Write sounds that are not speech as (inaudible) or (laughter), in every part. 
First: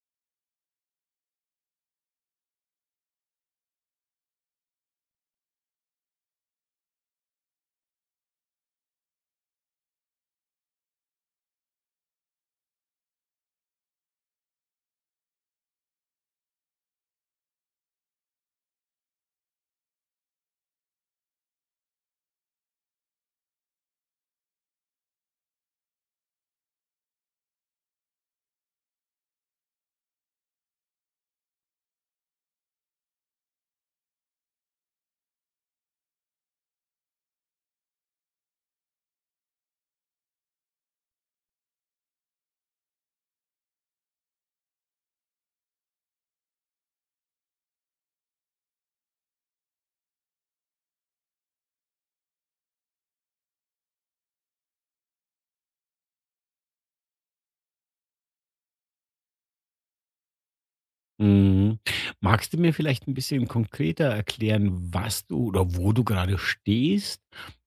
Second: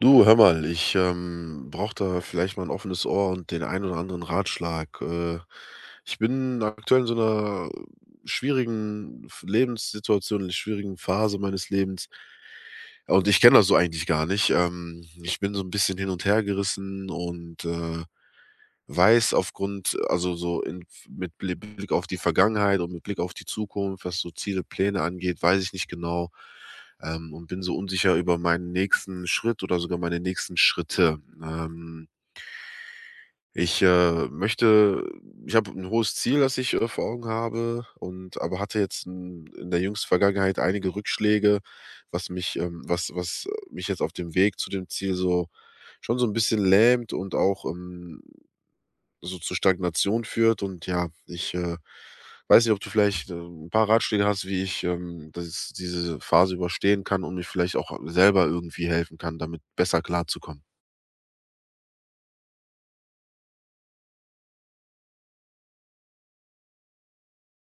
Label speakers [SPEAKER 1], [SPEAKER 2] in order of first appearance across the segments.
[SPEAKER 1] Du, hör mal, ich brauche da vielleicht mal ein offenes Ohr und den einen oder anderen Ratschlag. Ich bin aktuell in so einer schwierigen F Lebenssituation, in einer schwierigen Phase meines Lebens. Ja, und ich kenne das so eigentlich gar nicht. Ich bin so ein bisschen hin und her gerissen und weiß aufgrund also so in mit Blick auf die Vergangenheit und mit Blick auf die Zukunft, was so Ziele, Pläne angeht, weiß ich nicht genau, und bin so unsicher über meinen nächsten Schritt oder sogar meine nächsten Schritte. Ich, äh, möchte Ich habe ein hohes Ziel, das ich vor Augen habe, und aber hatte jetzt in der jüngsten Vergangenheit einige Rückschläge, was was mich jetzt auf dem Weg zu dem Ziel so schon so ein bisschen lähmt und auch, so zu Stagnation führt. Und ja, weiß nicht, ob du vielleicht, 'n paar Ratschläge hast, wie ich, das diese Phase überstehen kann und mir vielleicht auch selber irgendwie helfen kann, damit besser klarzukommen.
[SPEAKER 2] Mhm. Magst du mir vielleicht ein bisschen konkreter erklären, was du oder wo du gerade stehst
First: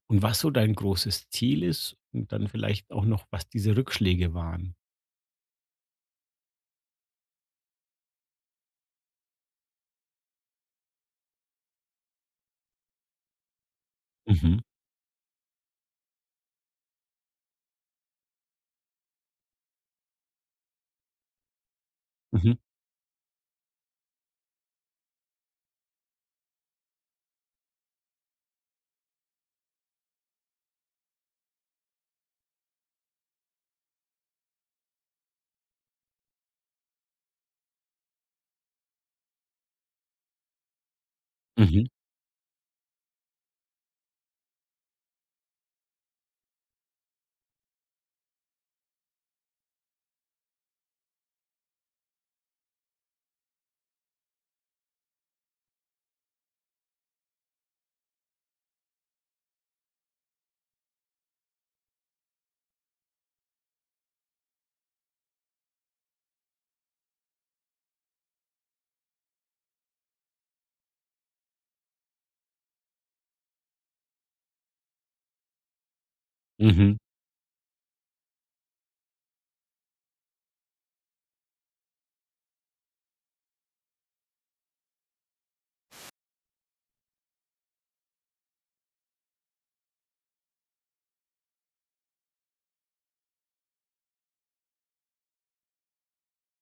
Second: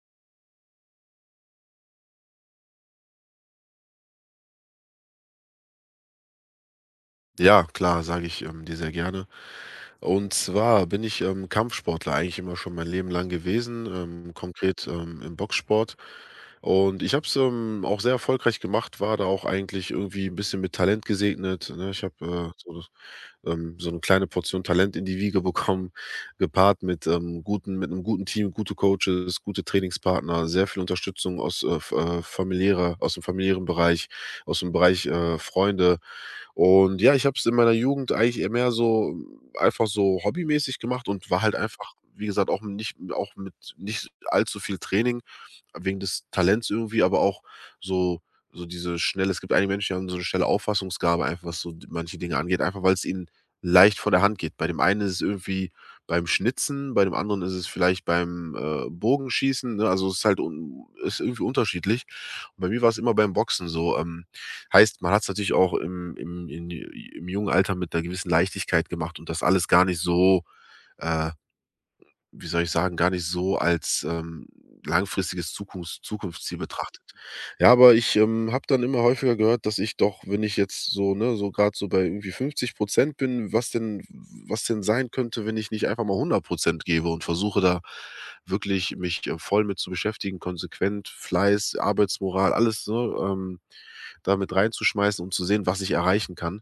[SPEAKER 2] und was so dein großes Ziel ist und dann vielleicht auch noch, was diese Rückschläge waren?
[SPEAKER 1] Ja, klar, sage ich, dir sehr gerne. Und zwar bin ich, Kampfsportler eigentlich immer schon mein Leben lang gewesen,
[SPEAKER 2] Mhm.
[SPEAKER 1] konkret, im Boxsport. Und ich habe es, auch sehr erfolgreich gemacht, war da auch eigentlich irgendwie ein bisschen mit Talent gesegnet, ne? Ich habe,
[SPEAKER 2] Mhm.
[SPEAKER 1] so 'ne kleine Portion Talent in die Wiege bekommen, gepaart mit, guten mit einem guten Team, gute Coaches, gute Trainingspartner, sehr viel Unterstützung aus, f familiärer aus dem familiären Bereich, aus dem Bereich, Freunde. Und ja, ich habe es in meiner Jugend eigentlich eher mehr einfach so hobbymäßig gemacht und war halt
[SPEAKER 2] Mhm.
[SPEAKER 1] einfach, wie gesagt, auch mit nicht allzu viel Training wegen des Talents irgendwie, aber auch so. So diese schnelle Es gibt einige Menschen, die haben so eine schnelle Auffassungsgabe, einfach was so manche Dinge angeht, einfach weil es ihnen leicht von der Hand geht. Bei dem einen ist es irgendwie beim Schnitzen, bei dem anderen ist es vielleicht beim, Bogenschießen, ne? Also, es ist halt un ist irgendwie unterschiedlich. Und bei mir war es immer beim Boxen so. Heißt, man hat es natürlich auch im jungen Alter mit einer gewissen Leichtigkeit gemacht und das alles gar nicht so, äh, wie soll ich sagen, gar nicht so als, langfristiges Zukunftsziel
[SPEAKER 2] Mhm.
[SPEAKER 1] betrachtet. Ja, aber ich, habe dann immer häufiger gehört, dass ich doch, wenn ich jetzt so ne, so gerade so bei irgendwie 50 bin, was denn sein könnte, wenn ich nicht einfach mal 100% gebe und versuche da wirklich mich, voll mit zu beschäftigen, konsequent, Fleiß, Arbeitsmoral, alles, ne, ähm, da reinzuschmeißen, um zu sehen, was ich erreichen kann.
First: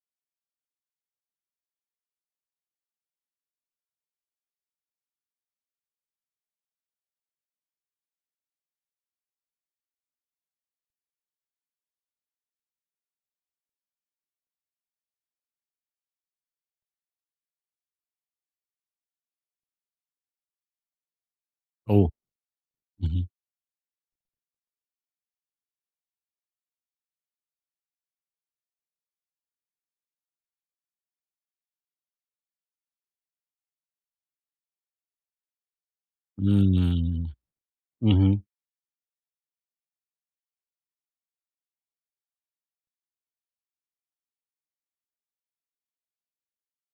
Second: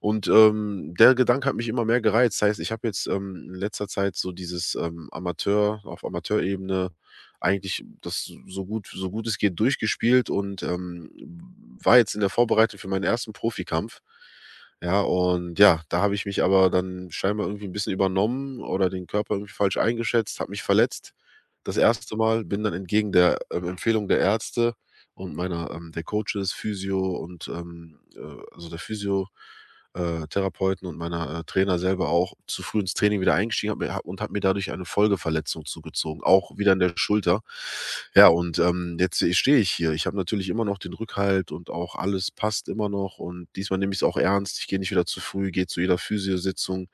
[SPEAKER 1] Und, der Gedanke hat mich immer mehr gereizt. Das heißt, ich habe jetzt, in letzter Zeit so dieses, Amateurebene eigentlich das so so gut es geht durchgespielt und, war jetzt in der Vorbereitung für meinen ersten Profikampf. Ja, und ja, da habe ich mich aber dann scheinbar irgendwie ein bisschen übernommen oder den Körper irgendwie falsch eingeschätzt, habe mich verletzt. Das
[SPEAKER 2] Oh.
[SPEAKER 1] erste Mal, bin dann entgegen
[SPEAKER 2] Mhm.
[SPEAKER 1] der, Empfehlung der Ärzte und meiner der Coaches, Physio und, also der Physio Therapeuten und meiner, Trainer selber auch zu früh ins Training wieder eingestiegen habe mir habe und habe mir dadurch eine Folgeverletzung zugezogen, auch wieder in der
[SPEAKER 2] Mhm.
[SPEAKER 1] Schulter. Ja,
[SPEAKER 2] Mhm.
[SPEAKER 1] und, jetzt stehe ich hier. Ich habe natürlich immer noch den Rückhalt und auch alles passt immer noch und diesmal nehme ich es auch ernst. Ich gehe nicht wieder zu früh, gehe zu jeder Physio-Sitzung.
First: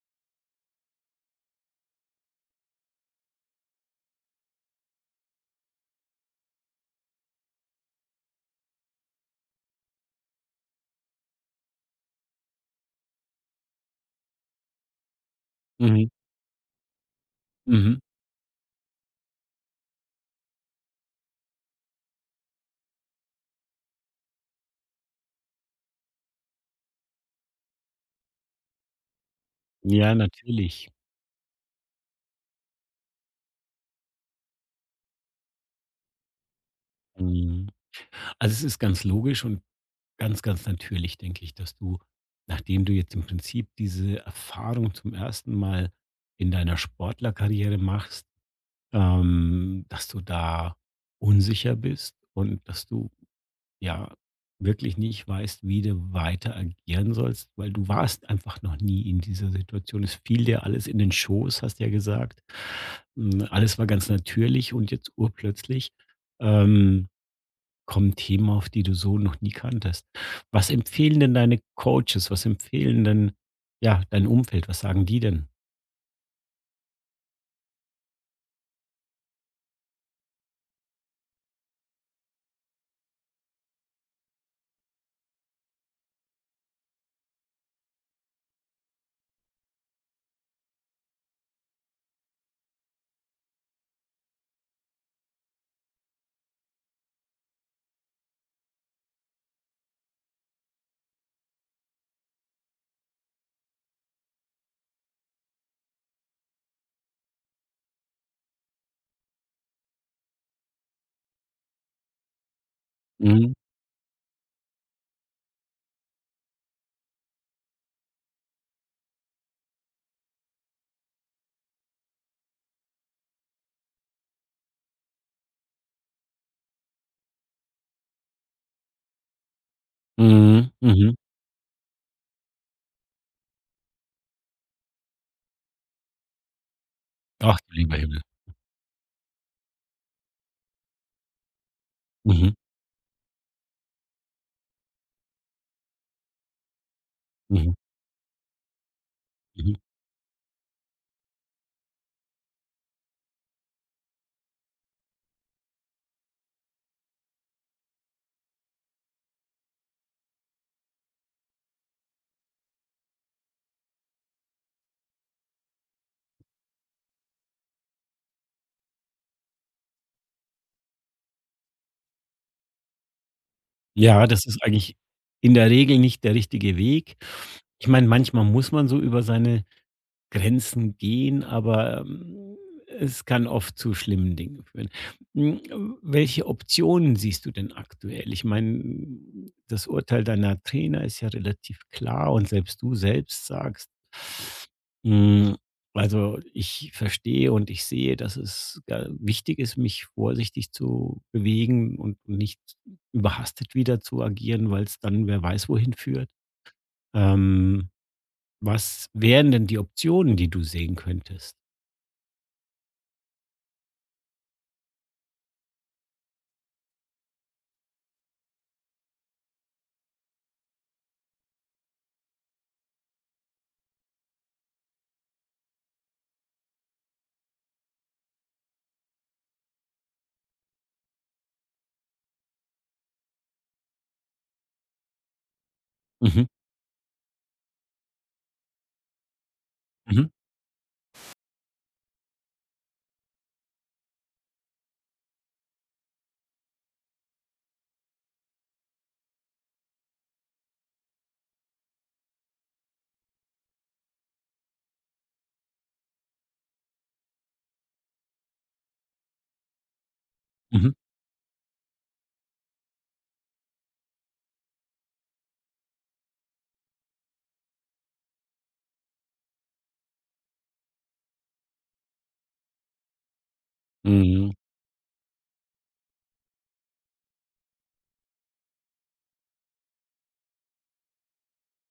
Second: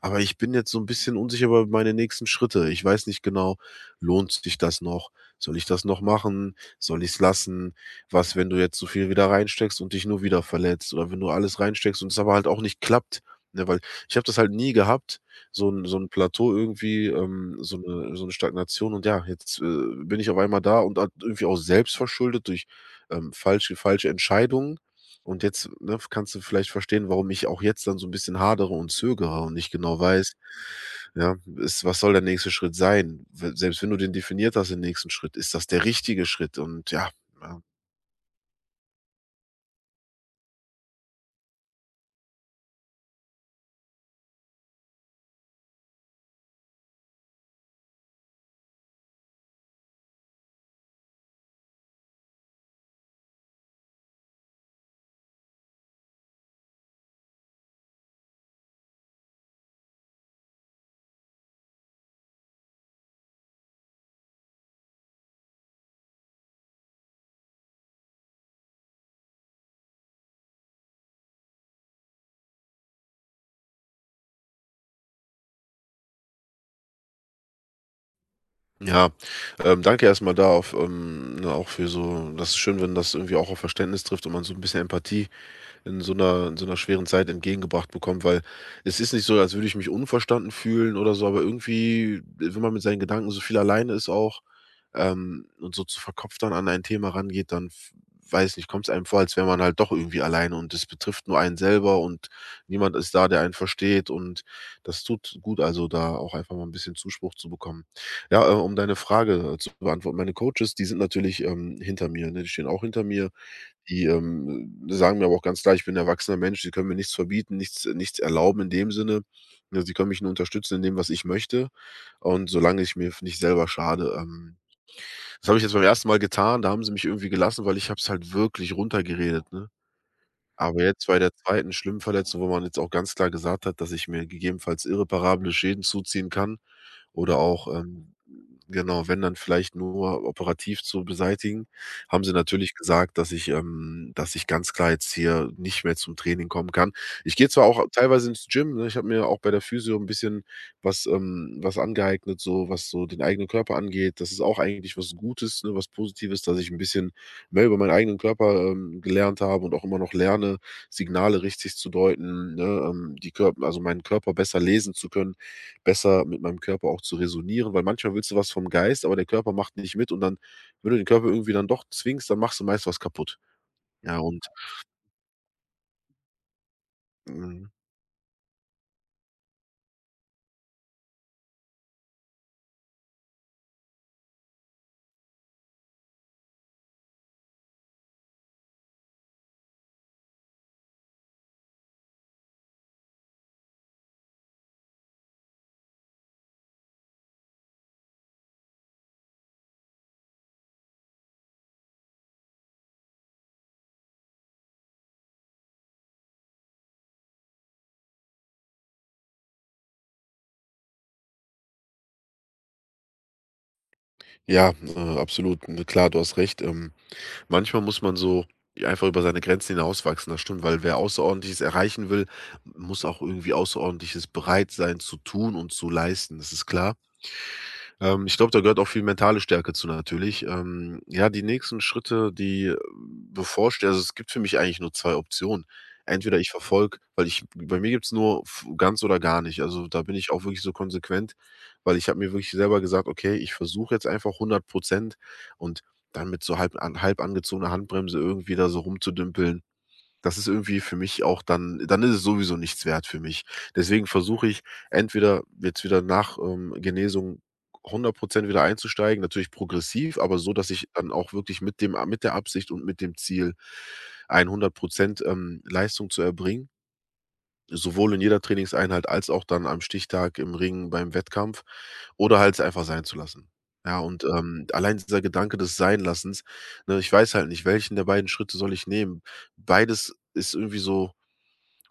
[SPEAKER 1] Aber ich bin jetzt so ein bisschen unsicher über meine nächsten Schritte. Ich weiß nicht genau, lohnt sich das noch? Soll ich das noch machen? Soll ich es lassen? Was, wenn du jetzt so viel wieder reinsteckst und dich nur wieder verletzt oder wenn du alles reinsteckst und es aber halt auch nicht klappt, ne? Weil ich habe das halt nie gehabt, so ein
[SPEAKER 2] Mhm.
[SPEAKER 1] Plateau irgendwie,
[SPEAKER 2] Mhm.
[SPEAKER 1] so eine Stagnation. Und ja, jetzt bin ich auf einmal da und halt irgendwie auch selbst verschuldet durch, falsche Entscheidungen. Und jetzt, ne, kannst du vielleicht verstehen, warum ich auch jetzt dann so ein bisschen hadere und zögere und nicht genau
[SPEAKER 2] Ja,
[SPEAKER 1] weiß,
[SPEAKER 2] natürlich.
[SPEAKER 1] ja, ist was soll der nächste Schritt sein? We Selbst wenn du den definiert hast, den nächsten Schritt, ist das der richtige Schritt? Und ja, ja.
[SPEAKER 2] Mhm. Also, es ist ganz logisch und ganz, ganz natürlich, denke ich, dass du, nachdem du jetzt im Prinzip diese Erfahrung zum ersten Mal in deiner Sportlerkarriere machst, dass du da unsicher bist und dass du ja wirklich nicht weißt, wie du weiter agieren sollst, weil du warst einfach noch nie in dieser Situation. Es fiel dir alles in den Schoß, hast ja gesagt. Alles war ganz natürlich und jetzt urplötzlich ähm, kommen Themen auf, die du so noch nie kanntest. Was empfehlen denn deine Coaches? Was empfehlen denn ja dein Umfeld? Was sagen die denn?
[SPEAKER 1] Ja, danke erstmal da auf ne, auch für so. Das ist schön, wenn das irgendwie auch auf Verständnis trifft und man so ein bisschen Empathie in so einer schweren Zeit entgegengebracht bekommt, weil es ist nicht so, als würde ich mich unverstanden fühlen oder so, aber irgendwie, wenn man mit seinen Gedanken so viel alleine ist auch, und so zu verkopft dann an ein Thema rangeht, dann f weiß nicht, kommt es einem vor, als wäre man halt doch irgendwie alleine und es betrifft nur einen selber und niemand ist da, der einen versteht. Und das tut gut, also, da auch einfach mal ein bisschen Zuspruch zu bekommen. Ja, um deine Frage zu beantworten, meine Coaches, die sind natürlich, hinter mir, ne? Die stehen auch hinter mir.
[SPEAKER 2] Mhm.
[SPEAKER 1] Die sagen mir aber auch ganz klar: „Ich bin 'n erwachsener Mensch, die können mir nichts verbieten, nichts erlauben in dem Sinne. Ne, sie können mich nur unterstützen in dem, was ich möchte und solange ich mir nicht selber schade.“ Das habe ich jetzt beim ersten Mal getan, da haben sie mich irgendwie gelassen, weil ich habe es halt wirklich runtergeredet, ne?
[SPEAKER 2] Mhm.
[SPEAKER 1] Aber jetzt
[SPEAKER 2] Mhm.
[SPEAKER 1] bei der zweiten schlimmen Verletzung, wo man jetzt auch ganz klar gesagt hat, dass ich mir gegebenenfalls irreparable Schäden zuziehen kann oder
[SPEAKER 2] Ach,
[SPEAKER 1] auch,
[SPEAKER 2] du lieber Himmel.
[SPEAKER 1] genau, wenn dann vielleicht nur operativ zu beseitigen, haben sie
[SPEAKER 2] Mhm.
[SPEAKER 1] natürlich gesagt, dass ich ganz klar jetzt hier nicht mehr zum Training kommen kann. Ich gehe zwar
[SPEAKER 2] Mhm.
[SPEAKER 1] auch teilweise ins Gym, ne? Ich habe mir auch bei der
[SPEAKER 2] Mhm.
[SPEAKER 1] Physio ein bisschen was angeeignet, so was so den eigenen Körper angeht. Das ist auch eigentlich was Gutes, ne, was Positives, dass ich ein bisschen mehr über meinen eigenen Körper, gelernt habe und auch immer noch lerne, Signale richtig zu deuten, ne, die Körper, also meinen Körper besser lesen zu können, besser mit meinem Körper auch zu resonieren, weil manchmal willst du was vom Geist, aber der Körper macht nicht mit und dann, wenn du den Körper irgendwie dann doch zwingst, dann machst du meist was kaputt. Ja,
[SPEAKER 2] Ja, das
[SPEAKER 1] und
[SPEAKER 2] ist eigentlich in der Regel nicht der richtige Weg.
[SPEAKER 1] mhm.
[SPEAKER 2] Ich meine, manchmal muss man so über seine Grenzen gehen, aber es kann oft zu schlimmen Dingen führen. Hm, welche Optionen siehst du denn aktuell? Ich meine, das Urteil deiner Trainer ist ja relativ klar und selbst du selbst sagst: „Hm, also, ich verstehe und ich sehe, dass es ga wichtig ist, mich vorsichtig zu bewegen und nicht überhastet wieder zu agieren, weil es dann wer weiß wohin führt.“ Ähm Was wären denn die Optionen, die du sehen könntest?
[SPEAKER 1] Ja, absolut. Ne, klar, du hast recht. Manchmal muss man so einfach über seine Grenzen hinauswachsen, das stimmt, weil wer Außerordentliches erreichen will, muss auch irgendwie Außerordentliches bereit sein zu tun und zu leisten, das ist klar. Ich glaube, da gehört auch viel mentale Stärke zu natürlich. Ja, die nächsten Schritte, die bevorstehen, also, es gibt für mich eigentlich nur 2 Optionen. Entweder
[SPEAKER 2] Mhm,
[SPEAKER 1] ich verfolge weil ich bei mir gibt's nur f ganz oder gar nicht. Also, da bin
[SPEAKER 2] mhm,
[SPEAKER 1] ich auch wirklich so konsequent, weil ich habe mir wirklich selber gesagt: „Okay, ich versuche jetzt einfach 100% und dann mit so halb angezogener Handbremse irgendwie da so rumzudümpeln, das ist irgendwie für mich auch dann ist es sowieso nichts wert für mich. Deswegen versuche ich entweder jetzt wieder nach, Genesung 100% wieder einzusteigen, natürlich progressiv, aber so, dass ich
[SPEAKER 2] mhm,
[SPEAKER 1] dann auch wirklich mit dem mit der Absicht und mit dem Ziel 100% Leistung zu erbringen. Sowohl in jeder Trainingseinheit als auch dann am Stichtag im Ring beim Wettkampf oder halt es einfach sein zu lassen. Ja, und,
[SPEAKER 2] mhm.
[SPEAKER 1] allein dieser Gedanke des Seinlassens, ne, ich weiß halt nicht, welchen der beiden Schritte soll ich nehmen? Beides ist irgendwie so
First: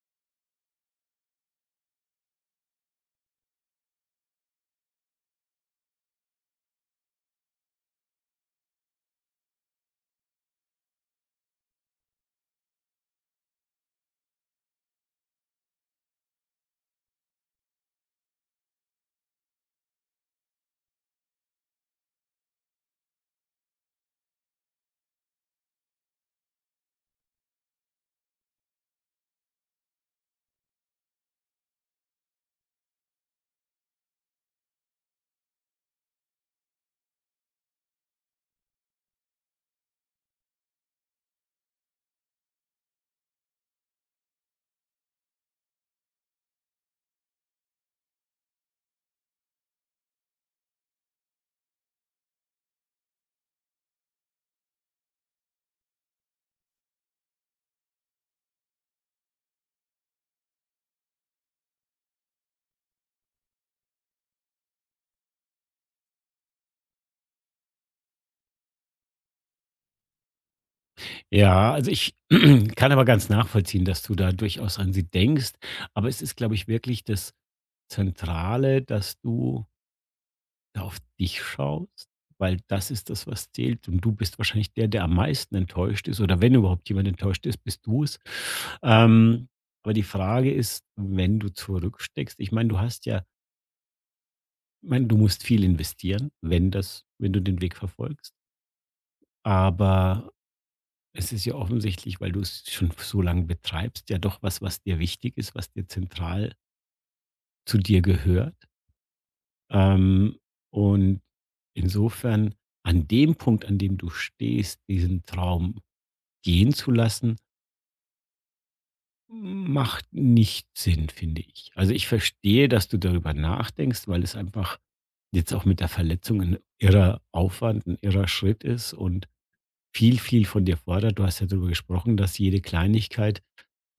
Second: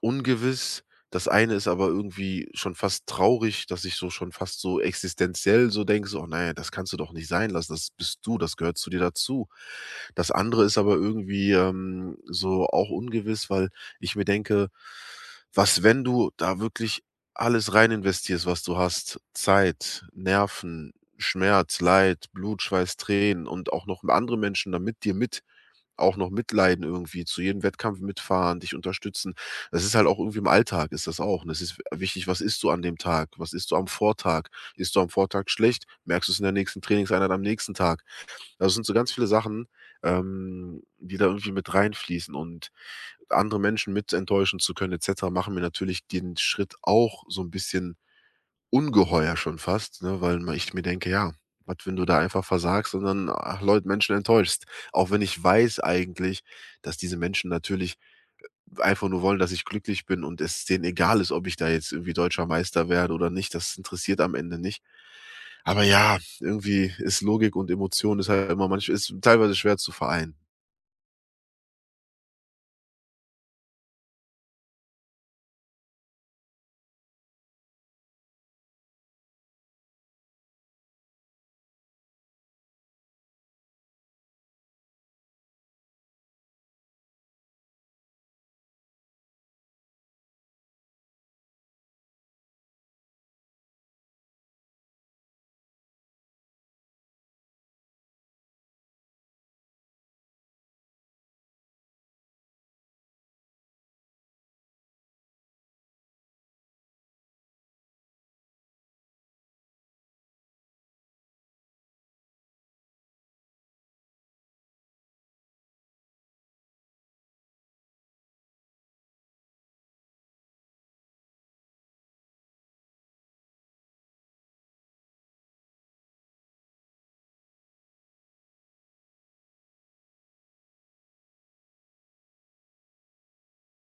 [SPEAKER 1] ungewiss. Das eine ist aber irgendwie schon fast traurig, dass ich so schon fast so existenziell so denke, so: „Oh nein, das kannst du doch nicht sein lassen. Das bist du, das gehört zu dir dazu.“ Das andere ist aber irgendwie, so auch ungewiss, weil ich mir denke: „Was, wenn du da wirklich alles rein investierst, was du hast? Zeit, Nerven, Schmerz, Leid, Blut, Schweiß, Tränen und auch noch andere Menschen da mit dir mit auch noch mitleiden irgendwie, zu jedem Wettkampf mitfahren, dich unterstützen. Das ist halt auch irgendwie im Alltag ist das auch. Und es ist wichtig, was isst du an dem Tag? Was isst du am Vortag? Isst du am Vortag schlecht? Merkst du es in der nächsten Trainingseinheit am nächsten Tag? Das sind so ganz viele Sachen, die da irgendwie mit reinfließen, und andere Menschen mit enttäuschen zu können et cetera, machen mir natürlich den Schritt auch so ein bisschen Ungeheuer schon fast, ne, weil ma ich mir denke: „Ja, was, wenn du da einfach versagst und dann, ach, Leut Menschen enttäuschst?“ Auch wenn ich weiß eigentlich, dass diese Menschen natürlich einfach nur wollen, dass ich glücklich bin und es denen egal ist, ob ich da jetzt irgendwie deutscher Meister werde oder nicht. Das interessiert am Ende nicht. Aber ja, irgendwie ist Logik und Emotion ist halt immer manchmal ist teilweise schwer zu vereinen.
[SPEAKER 2] Ja, also ich (clears throat) kann aber ganz nachvollziehen, dass du da durchaus an sie denkst. Aber es ist, glaube ich, wirklich das Zentrale, dass du da auf dich schaust, weil das ist das, was zählt. Und du bist wahrscheinlich der, der am meisten enttäuscht ist. Oder wenn überhaupt jemand enttäuscht ist, bist du es. Ähm, aber die Frage ist, wenn du zurücksteckst, ich meine, du hast ja Ich meine, du musst viel investieren, wenn das wenn du den Weg verfolgst, aber es ist ja offensichtlich, weil du es schon so lange betreibst, ja doch was, was dir wichtig ist, was dir zentral zu dir gehört. Ähm, und insofern an dem Punkt, an dem du stehst, diesen Traum gehen zu lassen, macht nicht Sinn, finde ich. Also, ich verstehe, dass du darüber nachdenkst, weil es einfach jetzt auch mit der Verletzung ein irrer Aufwand, ein irrer Schritt ist und viel, viel von dir fordert. Du hast ja darüber gesprochen, dass jede Kleinigkeit,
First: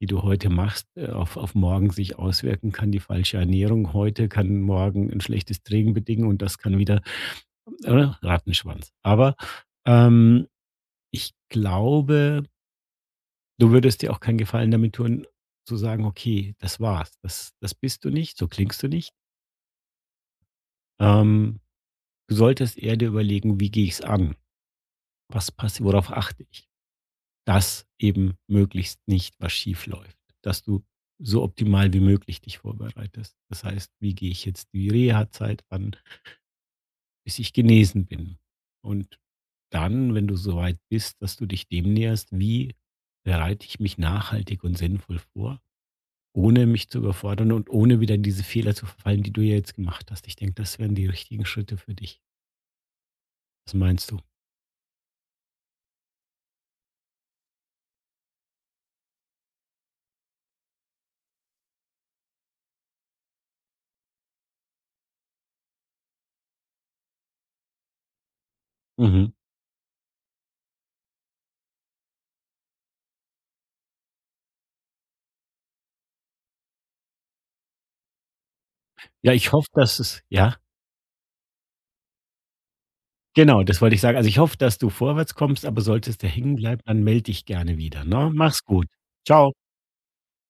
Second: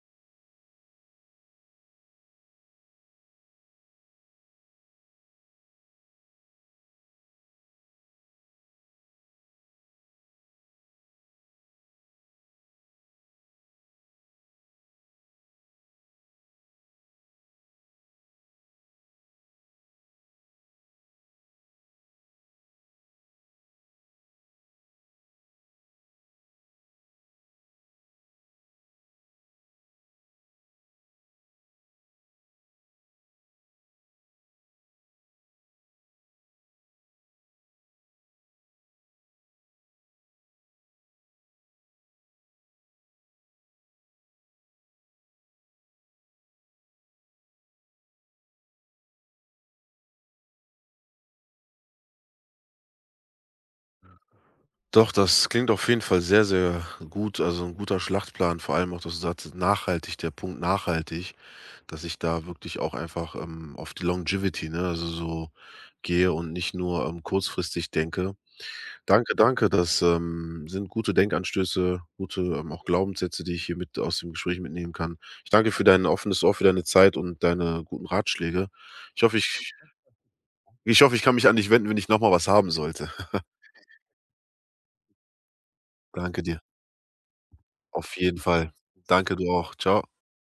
[SPEAKER 2] die du heute machst, auf morgen sich auswirken kann. Die falsche Ernährung heute kann morgen ein schlechtes Trinken bedingen und das kann wieder, oder? Rattenschwanz. Aber ähm, ich glaube, du würdest dir auch keinen Gefallen damit tun, zu sagen, okay, das war's, das, das bist du nicht, so klingst du nicht. Ähm, Du solltest eher dir überlegen, wie gehe ich's an? Was passt, worauf achte ich? Dass eben möglichst nicht was schief läuft, dass du so optimal wie möglich dich vorbereitest. Das heißt, wie gehe ich jetzt die Reha-Zeit an, bis ich genesen bin? Und dann, wenn du so weit bist, dass du dich dem näherst, wie bereite ich mich nachhaltig und sinnvoll vor, ohne mich zu überfordern und ohne wieder in diese Fehler zu verfallen, die du ja jetzt gemacht hast. Ich denke, das wären die richtigen Schritte für dich. Was meinst du?
[SPEAKER 1] Doch, das klingt auf jeden Fall sehr, sehr gut, also ein guter Schlachtplan, vor allem auch, dass du sagtest, nachhaltig, der Punkt nachhaltig. Dass ich da wirklich auch einfach, auf die Longevity, ne, also so gehe und nicht nur, kurzfristig denke.
[SPEAKER 2] Mhm.
[SPEAKER 1] Danke, danke, das, sind gute Denkanstöße, gute, auch Glaubenssätze, die ich hier mit aus dem Gespräch mitnehmen kann. Ich danke für dein offenes Ohr, für deine Zeit und deine guten Ratschläge. Ich
[SPEAKER 2] Ja,
[SPEAKER 1] hoffe,
[SPEAKER 2] ich hoffe, dass es ja?
[SPEAKER 1] ich hoffe, ich kann mich an dich wenden, wenn ich noch mal was haben sollte. (laughs)
[SPEAKER 2] Genau, das wollte ich sagen. Also, ich hoffe, dass du vorwärts kommst, aber solltest du
[SPEAKER 1] Danke
[SPEAKER 2] hängen
[SPEAKER 1] dir.
[SPEAKER 2] bleiben, dann melde dich gerne wieder,
[SPEAKER 1] Auf
[SPEAKER 2] ne?
[SPEAKER 1] jeden
[SPEAKER 2] Mach's
[SPEAKER 1] Fall.
[SPEAKER 2] gut.
[SPEAKER 1] Danke, du
[SPEAKER 2] Ciao.
[SPEAKER 1] auch. Ciao.